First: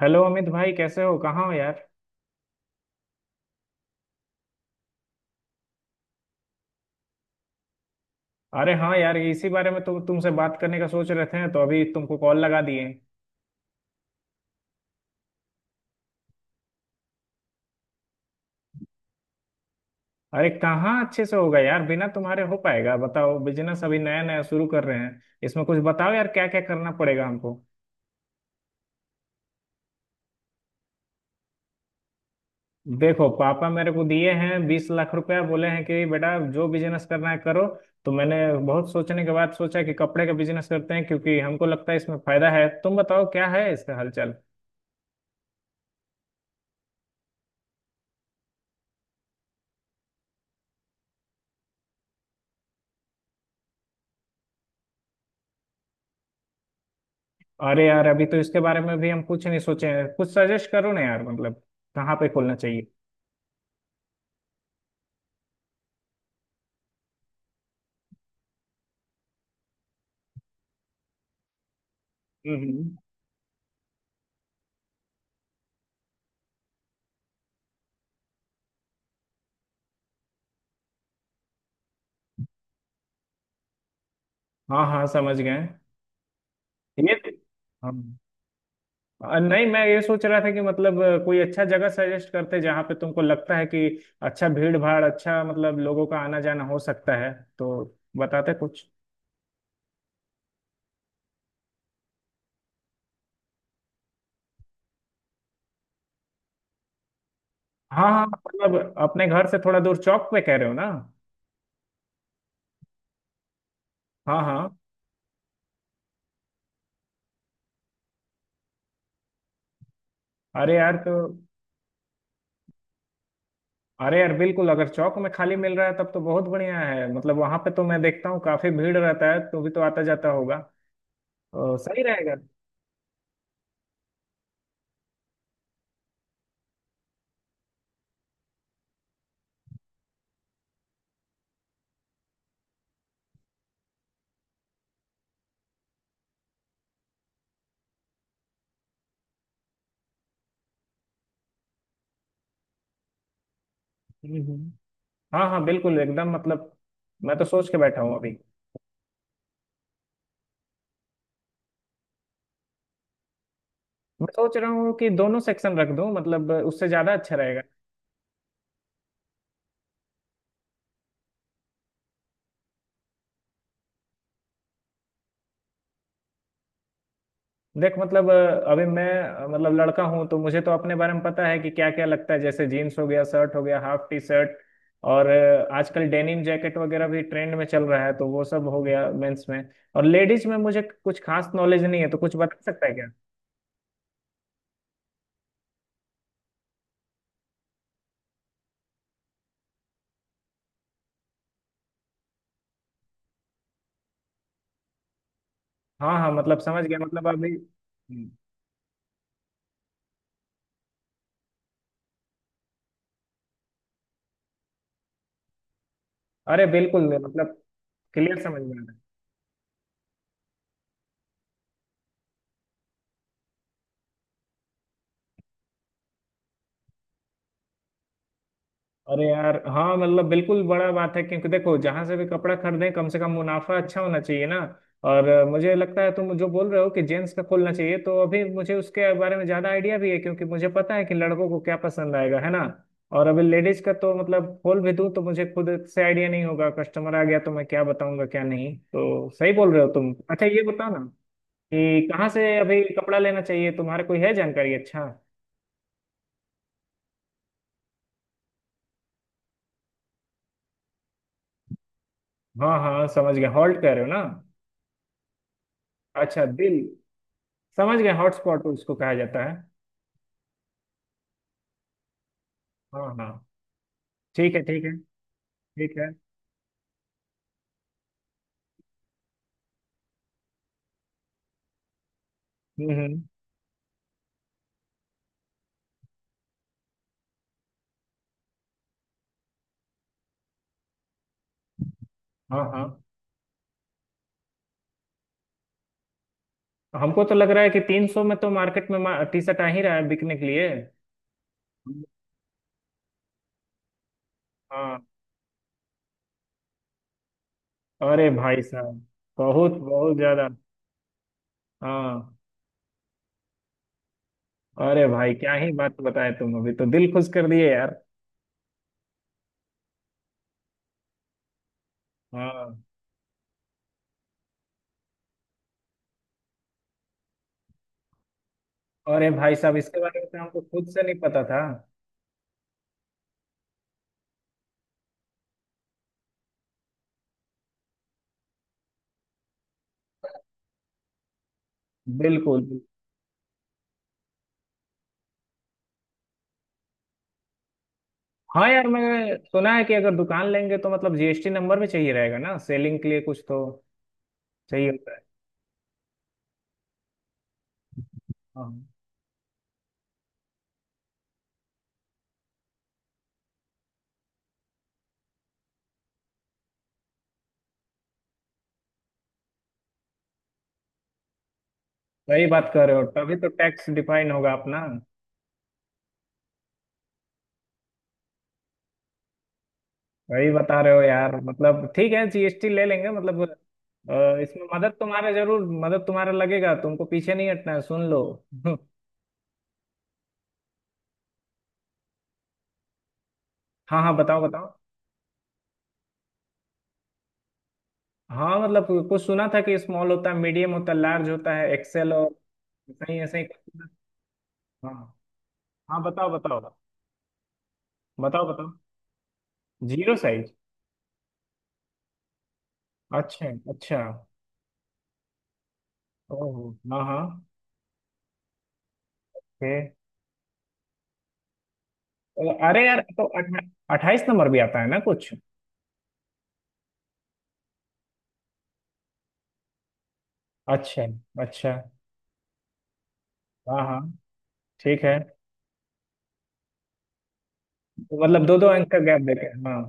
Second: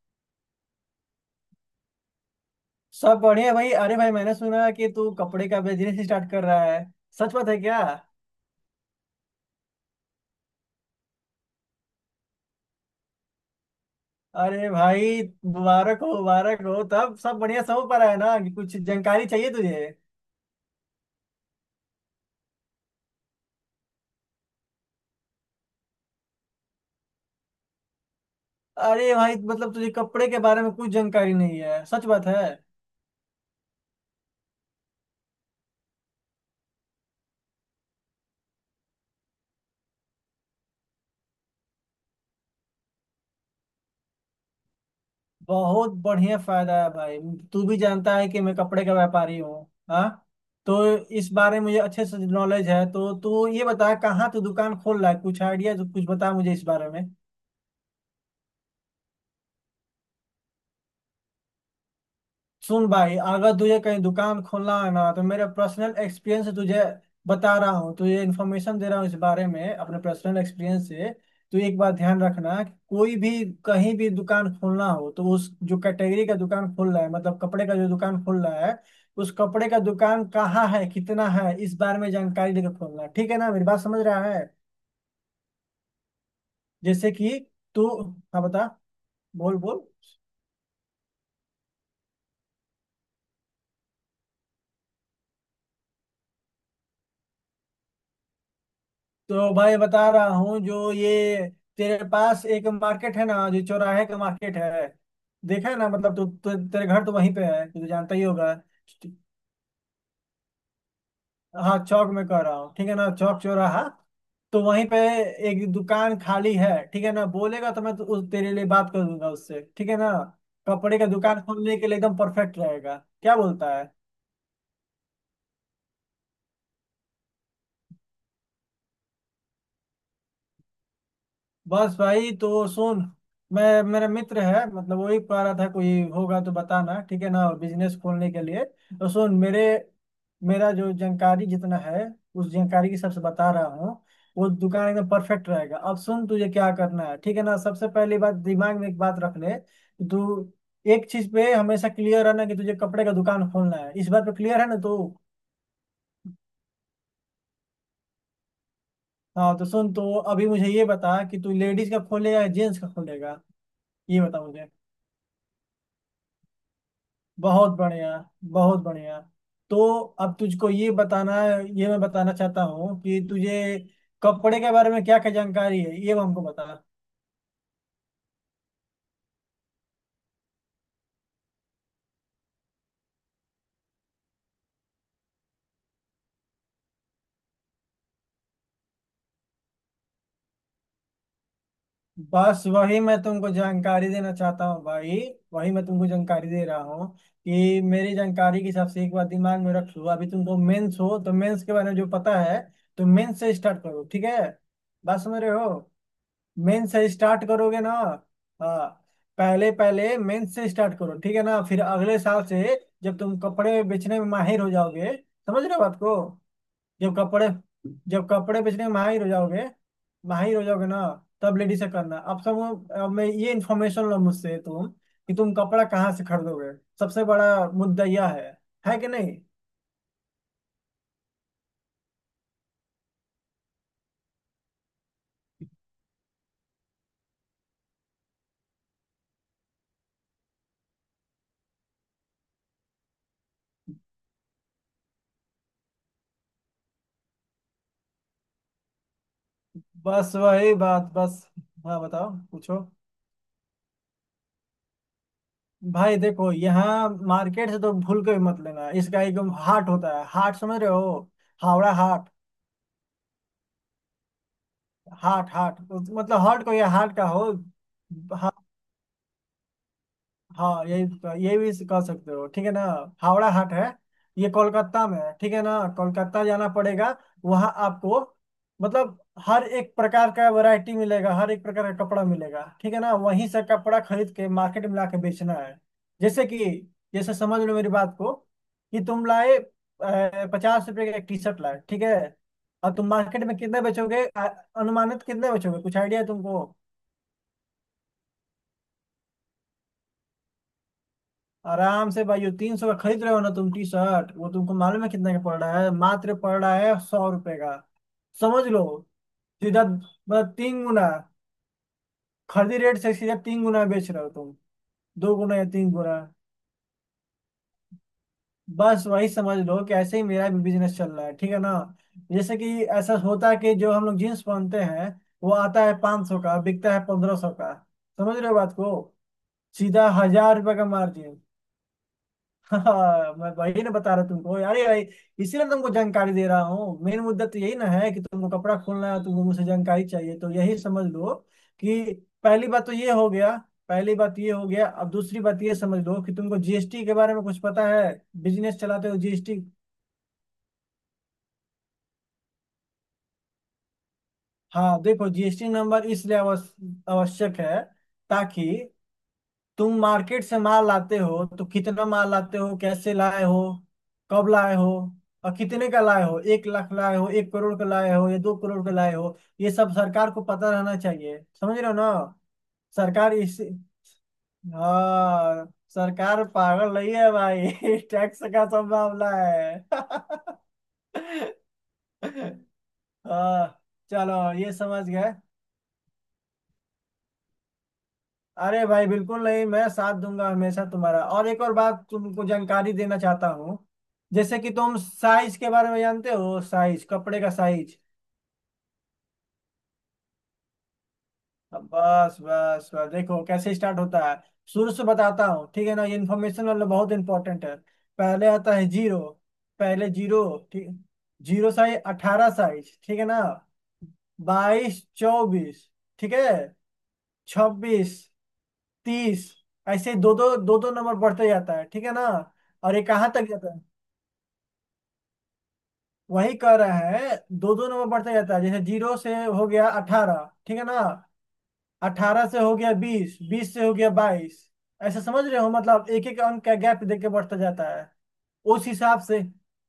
Hello Amit भाई, कैसे हो? कहाँ हो यार? सब बढ़िया भाई। अरे भाई, मैंने सुना कि तू कपड़े का बिजनेस स्टार्ट कर रहा है। सच बात है क्या? अरे हाँ यार, इसी बारे में तुमसे बात करने का सोच रहे थे तो अभी तुमको कॉल लगा दिए। अरे भाई, मुबारक हो मुबारक हो। तब सब बढ़िया समझ पा रहा है ना कि कुछ जानकारी चाहिए तुझे। अरे कहाँ अच्छे से होगा यार, बिना तुम्हारे हो पाएगा? बताओ, बिजनेस अभी नया नया शुरू कर रहे हैं, इसमें कुछ बताओ यार, क्या क्या करना पड़ेगा हमको। अरे भाई, मतलब तुझे कपड़े के बारे में कुछ जानकारी नहीं है? सच बात है? देखो, पापा मेरे को दिए हैं 20 लाख रुपया, बोले हैं कि बेटा जो बिजनेस करना है करो। तो मैंने बहुत सोचने के बाद सोचा कि कपड़े का बिजनेस करते हैं, क्योंकि हमको लगता है इसमें फायदा है। तुम बताओ क्या है इसका हालचाल। बहुत बढ़िया फायदा है भाई। तू भी जानता है कि मैं कपड़े का व्यापारी हूँ। हाँ, तो इस बारे में मुझे अच्छे से नॉलेज है। तो तू ये बता कहाँ तू दुकान खोल रहा है, कुछ आइडिया कुछ बता मुझे इस बारे में। अरे यार, अभी तो इसके बारे में भी हम कुछ नहीं सोचे हैं, कुछ सजेस्ट करो ना यार, मतलब कहाँ पे खोलना चाहिए। सुन भाई, अगर तुझे कहीं दुकान खोलना है ना, तो मेरे पर्सनल एक्सपीरियंस से तुझे बता रहा हूँ, तुझे इन्फॉर्मेशन दे रहा हूँ इस बारे में अपने पर्सनल एक्सपीरियंस से। तू एक बात ध्यान रखना कि हम्म। कोई भी कहीं भी दुकान खोलना हो तो उस जो कैटेगरी का दुकान खोल रहा है, मतलब कपड़े का जो दुकान खोल रहा है, उस कपड़े का दुकान कहाँ है, कितना है, इस बारे में जानकारी लेकर खोलना। ठीक है ना, मेरी बात समझ रहा है? हाँ हाँ समझ गए। जैसे कि ये। तू, हाँ। हाँ बता। बोल नहीं, मैं बोल। ये सोच रहा था कि मतलब कोई अच्छा जगह सजेस्ट करते जहाँ पे तुमको लगता है कि अच्छा भीड़ भाड़, अच्छा मतलब लोगों का आना जाना हो सकता है, तो बताते कुछ। तो भाई बता रहा हूँ, जो ये तेरे पास एक मार्केट है ना, जो चौराहे का मार्केट है। देखा है ना, मतलब तू तेरे घर तो वहीं पे है, तू तो हाँ जानता ही हाँ, होगा। मतलब अपने घर से थोड़ा दूर चौक पे कह रहे हो ना? हाँ, चौक में कह रहा हूँ, ठीक है ना, चौक चौराहा। हाँ तो हाँ। वहीं पे एक दुकान खाली है, ठीक है ना। बोलेगा तो मैं तो उस तेरे लिए बात कर दूंगा उससे, ठीक है ना। अरे यार कपड़े का तो। दुकान खोलने के लिए एकदम परफेक्ट रहेगा, क्या बोलता है? अरे यार बिल्कुल, अगर चौक में खाली मिल रहा है तब तो बहुत बढ़िया है। मतलब वहां पे तो मैं देखता हूँ काफी भीड़ रहता है, तो भी तो आता जाता होगा, तो बस सही भाई, रहेगा। तो सुन, मैं, मेरा मित्र है, मतलब वही पा रहा था कोई होगा तो बताना, ठीक है ना, बिजनेस खोलने के लिए। तो सुन, मेरे, मेरा जो जानकारी जितना है, उस जानकारी के सबसे बता रहा हूँ। वो दुकान एकदम परफेक्ट रहेगा। अब सुन तुझे क्या करना है, ठीक है ना। सबसे पहली बात दिमाग में एक बात रख ले कि तू एक चीज पे हमेशा क्लियर रहना कि तुझे कपड़े का दुकान खोलना है। इस बात पे हम्म क्लियर है हम्म। ना तू? हाँ हाँ बिल्कुल एकदम, मतलब मैं तो सोच के बैठा हूँ अभी। हाँ, तो सुन, तो अभी मुझे ये बता कि तू लेडीज का खोलेगा या जेंट्स का खोलेगा, ये मैं बता सोच मुझे। रहा हूँ कि दोनों सेक्शन रख दूँ, मतलब उससे ज्यादा अच्छा रहेगा। बहुत बढ़िया, बहुत बढ़िया। तो अब तुझको ये बताना, ये मैं बताना चाहता हूँ कि तुझे कपड़े के बारे में क्या क्या जानकारी है, ये हमको बता। देख मतलब, अभी मैं मतलब लड़का हूं, तो मुझे तो अपने बारे में पता है कि क्या क्या लगता है। जैसे जीन्स हो गया, शर्ट हो गया, हाफ टी शर्ट, और आजकल डेनिम जैकेट वगैरह भी ट्रेंड में चल रहा है, तो वो सब हो गया मेंस में। और लेडीज में मुझे कुछ खास नॉलेज नहीं है, तो कुछ बता बस सकता है वही क्या? मैं तुमको जानकारी देना चाहता हूँ भाई, वही मैं तुमको जानकारी दे रहा हूँ कि मेरी जानकारी के हिसाब से एक बार दिमाग में रख लो, अभी तुमको मेंस हो तो मेंस के बारे में जो पता है, तो मेंस से स्टार्ट करो, ठीक है, बात समझ रहे हो? हाँ हाँ मतलब समझ मेन गया, से मतलब स्टार्ट अभी। करोगे ना? हम्म। हाँ। पहले पहले मेन से स्टार्ट करो, ठीक है ना, फिर अगले साल से जब तुम कपड़े बेचने में माहिर हो जाओगे, समझ रहे हो बात को, अरे बिल्कुल, जब कपड़े, मतलब जब क्लियर कपड़े समझ में आ बेचने रहा में है। माहिर हो जाओगे, माहिर हो जाओगे ना, तब लेडीज से करना। अब सब, अब मैं ये इन्फॉर्मेशन लो मुझसे तुम, कि तुम कपड़ा कहाँ से खरीदोगे। सबसे बड़ा मुद्दा यह है कि अरे नहीं? यार हाँ, मतलब बिल्कुल बड़ा बात है, क्योंकि देखो जहां से भी कपड़ा खरीदें, कम से कम मुनाफा अच्छा होना चाहिए ना। और मुझे लगता है तुम जो बोल रहे हो कि जेंट्स का खोलना चाहिए, तो अभी मुझे उसके बारे में ज्यादा आइडिया भी है, क्योंकि मुझे पता है कि लड़कों को क्या पसंद आएगा, है ना। और अभी लेडीज का तो मतलब खोल भी दूं तो मुझे खुद से आइडिया नहीं होगा, कस्टमर आ गया तो मैं क्या बताऊंगा क्या नहीं। तो सही बोल रहे हो तुम। बस अच्छा ये वही बताओ ना, बात, बस। हाँ कि कहाँ बताओ से पूछो। अभी कपड़ा लेना चाहिए, तुम्हारे कोई है जानकारी? अच्छा। भाई देखो, यहाँ मार्केट से तो भूल के भी मत लेना। इसका एक हाट होता है, हाट समझ रहे हो, हावड़ा हाट। हाँ हाँ समझ गया, हॉल्ट कह रहे हो ना? हाट हाट उस- मतलब अच्छा हाट को दिल, या हाट का हो। समझ गए, हॉटस्पॉट उसको कहा जाता है। हाँ, यही तो, यही भी कह सकते हो, ठीक है ना। हाँ हाँ। हावड़ा हाट है, ये ठीक है ठीक है। कोलकाता में है, ठीक है ना, ठीक है। कोलकाता जाना पड़ेगा। वहाँ आपको, मतलब, हर एक प्रकार का वैरायटी मिलेगा, हर एक प्रकार का कपड़ा मिलेगा, ठीक है ना, हम्म। वहीं से कपड़ा खरीद के मार्केट में लाके बेचना है। जैसे कि, जैसे समझ लो मेरी बात को, कि तुम लाए, 50 रुपए का एक टी शर्ट लाए, ठीक है। हाँ हाँ। और तुम मार्केट में कितने बेचोगे, अनुमानित कितने बेचोगे, कुछ आइडिया है तुमको? हमको तो लग रहा है कि 300 में तो मार्केट में टी शर्ट आ ही रहा है बिकने के लिए। आराम से भाई, 300 का खरीद रहे हो ना तुम टी शर्ट, वो तुमको हाँ। मालूम है कितने का पड़ रहा है? मात्र पड़ रहा है 100 रुपए का। अरे भाई समझ लो, साहब, बहुत सीधा बहुत ज्यादा। मतलब 3 गुना, हाँ। खरीदी रेट से सीधा 3 गुना बेच रहे हो तुम। अरे भाई, दो क्या गुना या ही तीन बात गुना बताए तुम, अभी तो दिल खुश कर दिए यार। बस वही समझ लो कि ऐसे ही मेरा भी बिजनेस चल रहा है, ठीक है ना। जैसे कि हाँ। ऐसा होता है कि जो हम लोग जीन्स पहनते हैं, वो आता है 500 का, बिकता है 1500 का। समझ रहे हो बात को? अरे भाई साहब, इसके सीधा बारे में तो हजार हमको रुपये का खुद से नहीं मार्जिन। पता था। हाँ मैं वही ना बता रहा तुमको यार ये, इसीलिए तुमको जानकारी दे रहा हूँ। मेन मुद्दा तो यही ना है कि तुमको कपड़ा खोलना है, तुमको मुझसे जानकारी चाहिए, तो यही समझ लो कि बिल्कुल पहली बिल्कुल। बात तो ये हो गया। पहली बात ये हो गया, अब दूसरी बात ये समझ लो कि तुमको जीएसटी के बारे में कुछ पता है? हाँ बिजनेस यार, चलाते हो मैंने जीएसटी। सुना है कि अगर दुकान लेंगे तो मतलब जीएसटी नंबर भी चाहिए रहेगा ना, सेलिंग के लिए कुछ तो चाहिए हाँ होता है। देखो, जीएसटी नंबर इसलिए आवश्यक है, ताकि हाँ, तुम मार्केट से माल लाते हो तो कितना माल लाते हो, कैसे लाए हो, कब लाए हो, और कितने का लाए हो, 1 लाख लाए हो, 1 करोड़ का लाए हो या 2 करोड़ का लाए हो, ये सब सरकार को पता रहना चाहिए, समझ रहे हो ना। वही बात कर रहे हो, सरकार तभी तो इस टैक्स डिफाइन होगा अपना। हाँ, सरकार पागल नहीं है भाई। टैक्स का सब मामला है। वही बता रहे हो यार, मतलब ठीक है, जीएसटी ले लेंगे मतलब। हाँ चलो, इसमें ये मदद समझ तुम्हारा, गए। जरूर मदद तुम्हारा लगेगा, तुमको पीछे नहीं हटना है, सुन लो। अरे भाई बिल्कुल नहीं, मैं साथ दूंगा हमेशा तुम्हारा। और एक और बात तुमको जानकारी देना चाहता हूँ, हाँ हाँ, बताओ जैसे कि बताओ। तुम साइज के बारे में जानते हो, साइज, कपड़े का साइज। हाँ मतलब कुछ सुना था कि स्मॉल होता है, मीडियम होता है, लार्ज होता है, अब एक्सेल, और बस बस बस, सही, ऐसे देखो ही कुछ कैसे स्टार्ट होता है, शुरू से हाँ बताता हूँ, ठीक है हाँ ना, ये बताओ बताओ, इन्फॉर्मेशन वाला बहुत इंपॉर्टेंट है। बताओ पहले बताओ। आता है जीरो। पहले जीरो जीरो, साइज। ठीक, जीरो साइज, 18 साइज, ठीक है ना, अच्छा अच्छा। 22, 24, ठीक है, ओहो हाँ हाँ। 26, 30, ओके। ऐसे दो दो दो दो नंबर बढ़ते जाता है, ठीक है ना। अरे और यार ये तो कहाँ तक जाता है? 28 नंबर भी आता है ना कुछ? वही कह रहा है दो दो नंबर बढ़ते जाता है, जैसे जीरो से हो गया 18, ठीक है ना, अच्छा अच्छा। 18 से हो गया 20, 20 हाँ से हो हाँ गया 22। ठीक है। ऐसा समझ रहे हो, मतलब एक एक अंक का गैप देके बढ़ता जाता है, तो मतलब दो दो उस अंक का हिसाब गैप से। देते हैं हाँ।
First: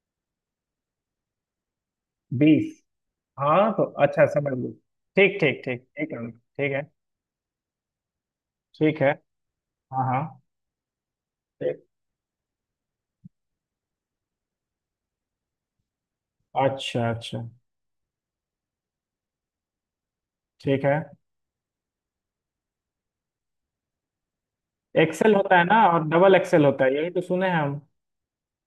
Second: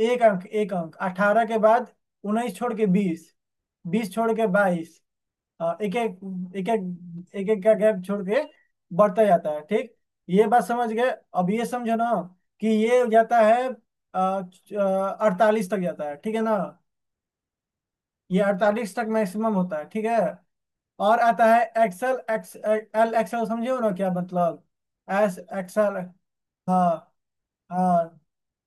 एक अंक एक अंक, 18 के बाद 19 छोड़ 20। के 20, हाँ तो 20 अच्छा, छोड़ के समझ गई। 22। ठीक ठीक हाँ, ठीक। एक ठीक एक, है। एक ठीक है एक, एक एक का गैप छोड़ के ठीक है। बढ़ता जाता है, ठीक। हाँ हाँ। ये बात समझ गए? अब ये ठीक। समझो ना कि ये जाता है, 48 तक जाता है, ठीक है ना। अच्छा अच्छा। ये 48 तक मैक्सिमम होता है, ठीक है। ठीक है। और आता है एक्सल, XL, एक्सल, समझे हो ना क्या मतलब? एक्सेल एस होता है ना, एक्सल। और डबल एक्सेल होता हाँ। है, यही तो सुने हैं हम। हाँ,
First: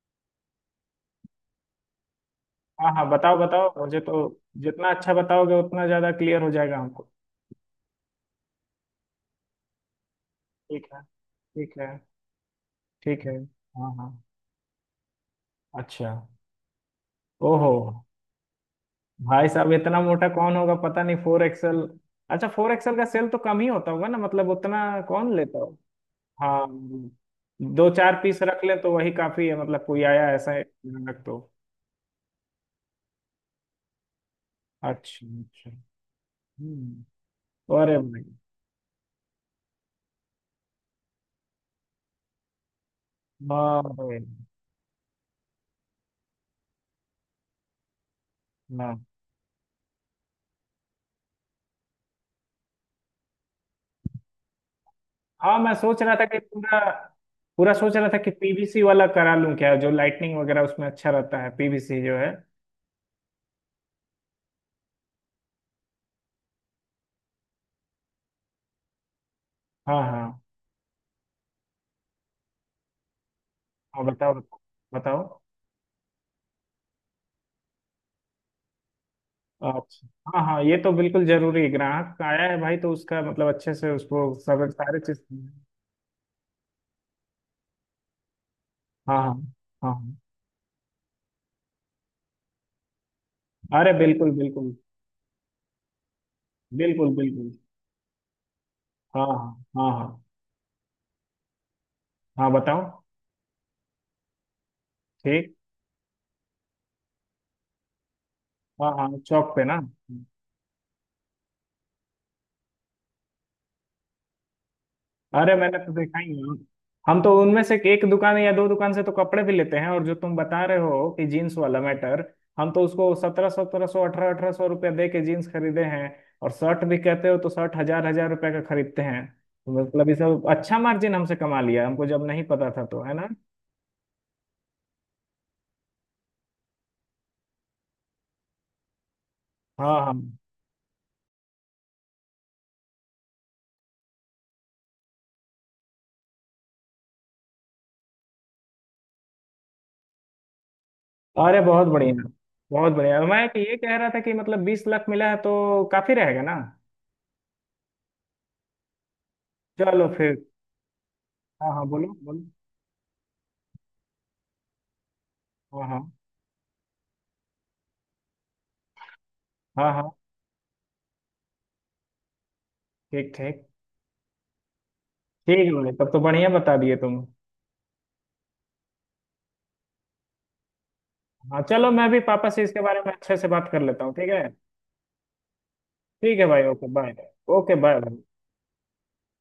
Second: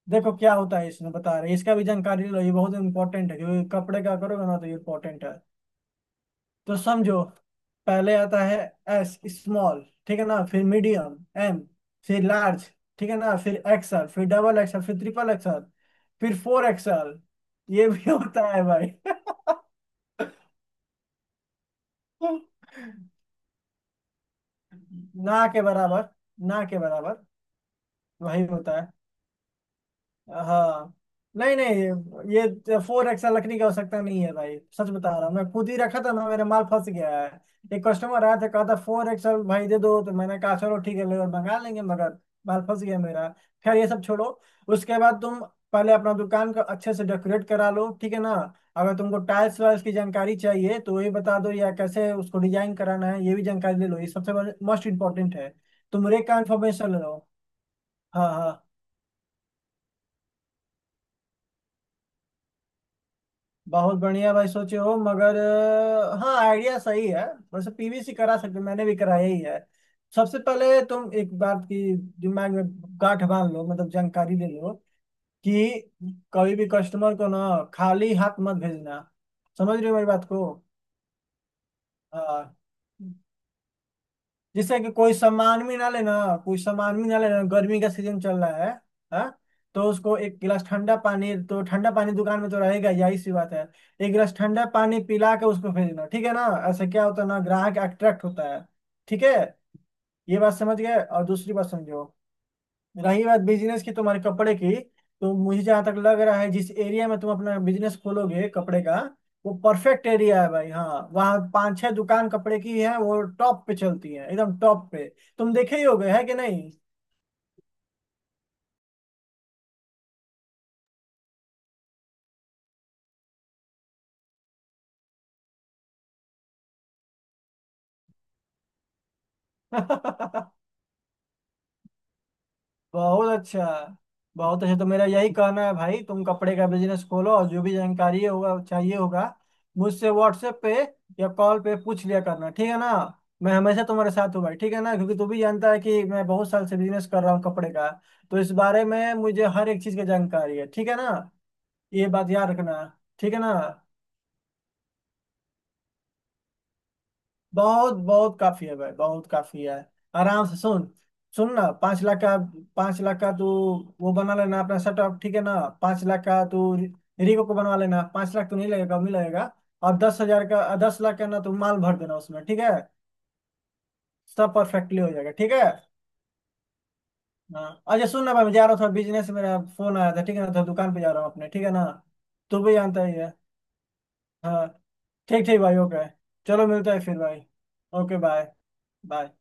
देखो क्या होता है इसमें बता रहे हैं। इसका भी जानकारी लो, ये बहुत हाँ हाँ इंपॉर्टेंट बताओ है क्योंकि बताओ, मुझे कपड़े तो का करोगे ना तो ये जितना अच्छा इंपॉर्टेंट है। बताओगे उतना ज्यादा क्लियर हो तो जाएगा हमको। समझो, पहले आता है एस, स्मॉल, ठीक है ना, फिर ठीक है। मीडियम, एम, ठीक है। फिर लार्ज, ठीक है ठीक है। ना, फिर हाँ एक्सएल, हाँ। फिर डबल एक्सएल, फिर ट्रिपल एक्सएल, अच्छा। फिर फोर एक्सएल। ओहो। ये भी होता है भाई। भाई साहब, इतना मोटा कौन होगा पता नहीं, फोर एक्सएल। अच्छा, फोर एक्सएल का सेल तो कम ही होता होगा ना, मतलब उतना कौन ना लेता के हो। बराबर, ना हाँ, के बराबर। दो चार पीस वही रख ले होता। तो वही काफी है, मतलब कोई आया ऐसा है, हाँ। रख तो। नहीं नहीं, ये फोर एक्स लकड़ी का आवश्यकता नहीं है भाई, सच बता अच्छा रहा हूँ, मैं अच्छा। खुद ही रखा था ना, मेरा माल फंस गया हम्म। है। एक अरे कस्टमर भाई। आया था, कहा था फोर एक्सएल भाई दे दो, तो मैंने कहा चलो ठीक है ले लो, मंगा लेंगे, मगर माल फंस गया मेरा। खैर, ये बाप सब रे। छोड़ो, उसके बाद तुम पहले अपना दुकान का अच्छे से डेकोरेट करा लो, ठीक है ना। ना। अगर तुमको टाइल्स वाइल्स की जानकारी चाहिए तो ये बता दो, या कैसे उसको डिजाइन कराना है, ये भी जानकारी ले लो, ये सबसे मोस्ट इम्पोर्टेंट है। हाँ, मैं सोच तुम रहा था रेट का कि पूरा इन्फॉर्मेशन ले लो। पूरा सोच रहा था हाँ कि हाँ। पीवीसी वाला करा लूं क्या, जो लाइटनिंग वगैरह उसमें अच्छा रहता है, पीवीसी जो है। बहुत बढ़िया भाई सोचे हो, मगर हाँ आइडिया सही है। वैसे पीवीसी करा सकते हो, मैंने भी कराया ही है। हाँ हाँ सबसे पहले तुम एक बात की दिमाग में गांठ बांध लो, मतलब हाँ, बताओ जानकारी ले लो बताओ। कि कभी भी कस्टमर को ना खाली हाथ मत भेजना, समझ रहे हो मेरी अच्छा, बात हाँ को। हाँ ये तो बिल्कुल जरूरी है, ग्राहक आया हाँ, है भाई तो उसका मतलब अच्छे से उसको सब जिससे कि सारे कोई चीज। सामान भी ना लेना, कोई सामान भी ना लेना, गर्मी का सीजन चल रहा है, हाँ हाँ। हाँ, तो हाँ हाँ। उसको एक गिलास ठंडा पानी, तो ठंडा पानी दुकान में तो रहेगा, यही सी बात है। अरे एक बिल्कुल गिलास ठंडा बिल्कुल। पानी पिला के उसको भेजना, ठीक है ना, ऐसे क्या बिल्कुल होता है ना, बिल्कुल। ग्राहक अट्रैक्ट होता है, ठीक हाँ है। हाँ हाँ हाँ। ये बात समझ गए, और दूसरी बात समझो। हाँ बताओ। रही बात बिजनेस की तुम्हारे कपड़े की, तो ठीक। मुझे जहाँ तक लग रहा है, जिस एरिया में तुम अपना बिजनेस खोलोगे कपड़े हाँ का, हाँ, वो चौक पे ना। परफेक्ट एरिया है भाई। हाँ, वहाँ पांच छह दुकान कपड़े की है, वो टॉप पे चलती है, एकदम टॉप पे। तुम अरे देखे मैंने ही तो होगे, देखा है कि ही है। हम तो उनमें से एक दुकान या दो दुकान से तो कपड़े भी लेते हैं, और जो तुम बता रहे हो कि जीन्स वाला मैटर, हम तो उसको सत्रह सत्रह सौ अठारह अठारह सौ रुपया दे के जीन्स खरीदे हैं। और शर्ट भी कहते हो तो शर्ट हजार हजार रुपया का खरीदते हैं। तो मतलब ये सब नहीं? अच्छा मार्जिन हमसे कमा लिया, हमको जब नहीं पता था तो, है ना। बहुत अच्छा, बहुत अच्छा। तो मेरा यही कहना है भाई, तुम कपड़े का बिजनेस खोलो, और जो भी जानकारी होगा चाहिए होगा हाँ मुझसे हाँ। व्हाट्सएप पे या कॉल पे पूछ लिया करना, ठीक है ना। मैं हमेशा तुम्हारे साथ हूँ भाई, ठीक है ना, क्योंकि तू भी जानता है कि मैं बहुत साल से बिजनेस कर रहा हूँ कपड़े का, तो इस बारे में मुझे हर एक चीज की जानकारी है, ठीक है ना। अरे बहुत ये बढ़िया, बात याद रखना। बहुत बढ़िया। ठीक है मैं ना, तो ये कह रहा था कि मतलब 20 लाख मिला है तो काफी रहेगा ना? बहुत बहुत काफी है भाई, बहुत काफी है। चलो फिर। आराम से सुन, सुन ना, हाँ हाँ पांच बोलो लाख का, बोलो। पांच लाख का तू वो बना लेना अपना सेटअप, ठीक है ना। हाँ पांच हाँ लाख का तू रिको को बनवा लेना, 5 लाख तो नहीं लगेगा, कम ही लगेगा। हाँ और हाँ। 10 हजार का, 10 लाख का ना तू माल भर देना उसमें, ठीक है। ठीक ठीक। सब परफेक्टली हो जाएगा, ठीक ठीक है। है भाई, तब तो बढ़िया बता दिए तुम। हाँ अच्छा, सुन ना भाई, मैं जा रहा था बिजनेस, मेरा फोन आया था, ठीक है ना, तो दुकान पे जा रहा हूँ अपने, हाँ ठीक है ना, चलो, मैं भी पापा तू से भी इसके बारे जानता में ही है। अच्छे से बात कर लेता हूँ, ठीक है। हाँ, ठीक ठीक भाई, ओके। ठीक है भाई। चलो ओके, मिलता है बाय। फिर भाई। Okay, bye. Okay bye. Bye.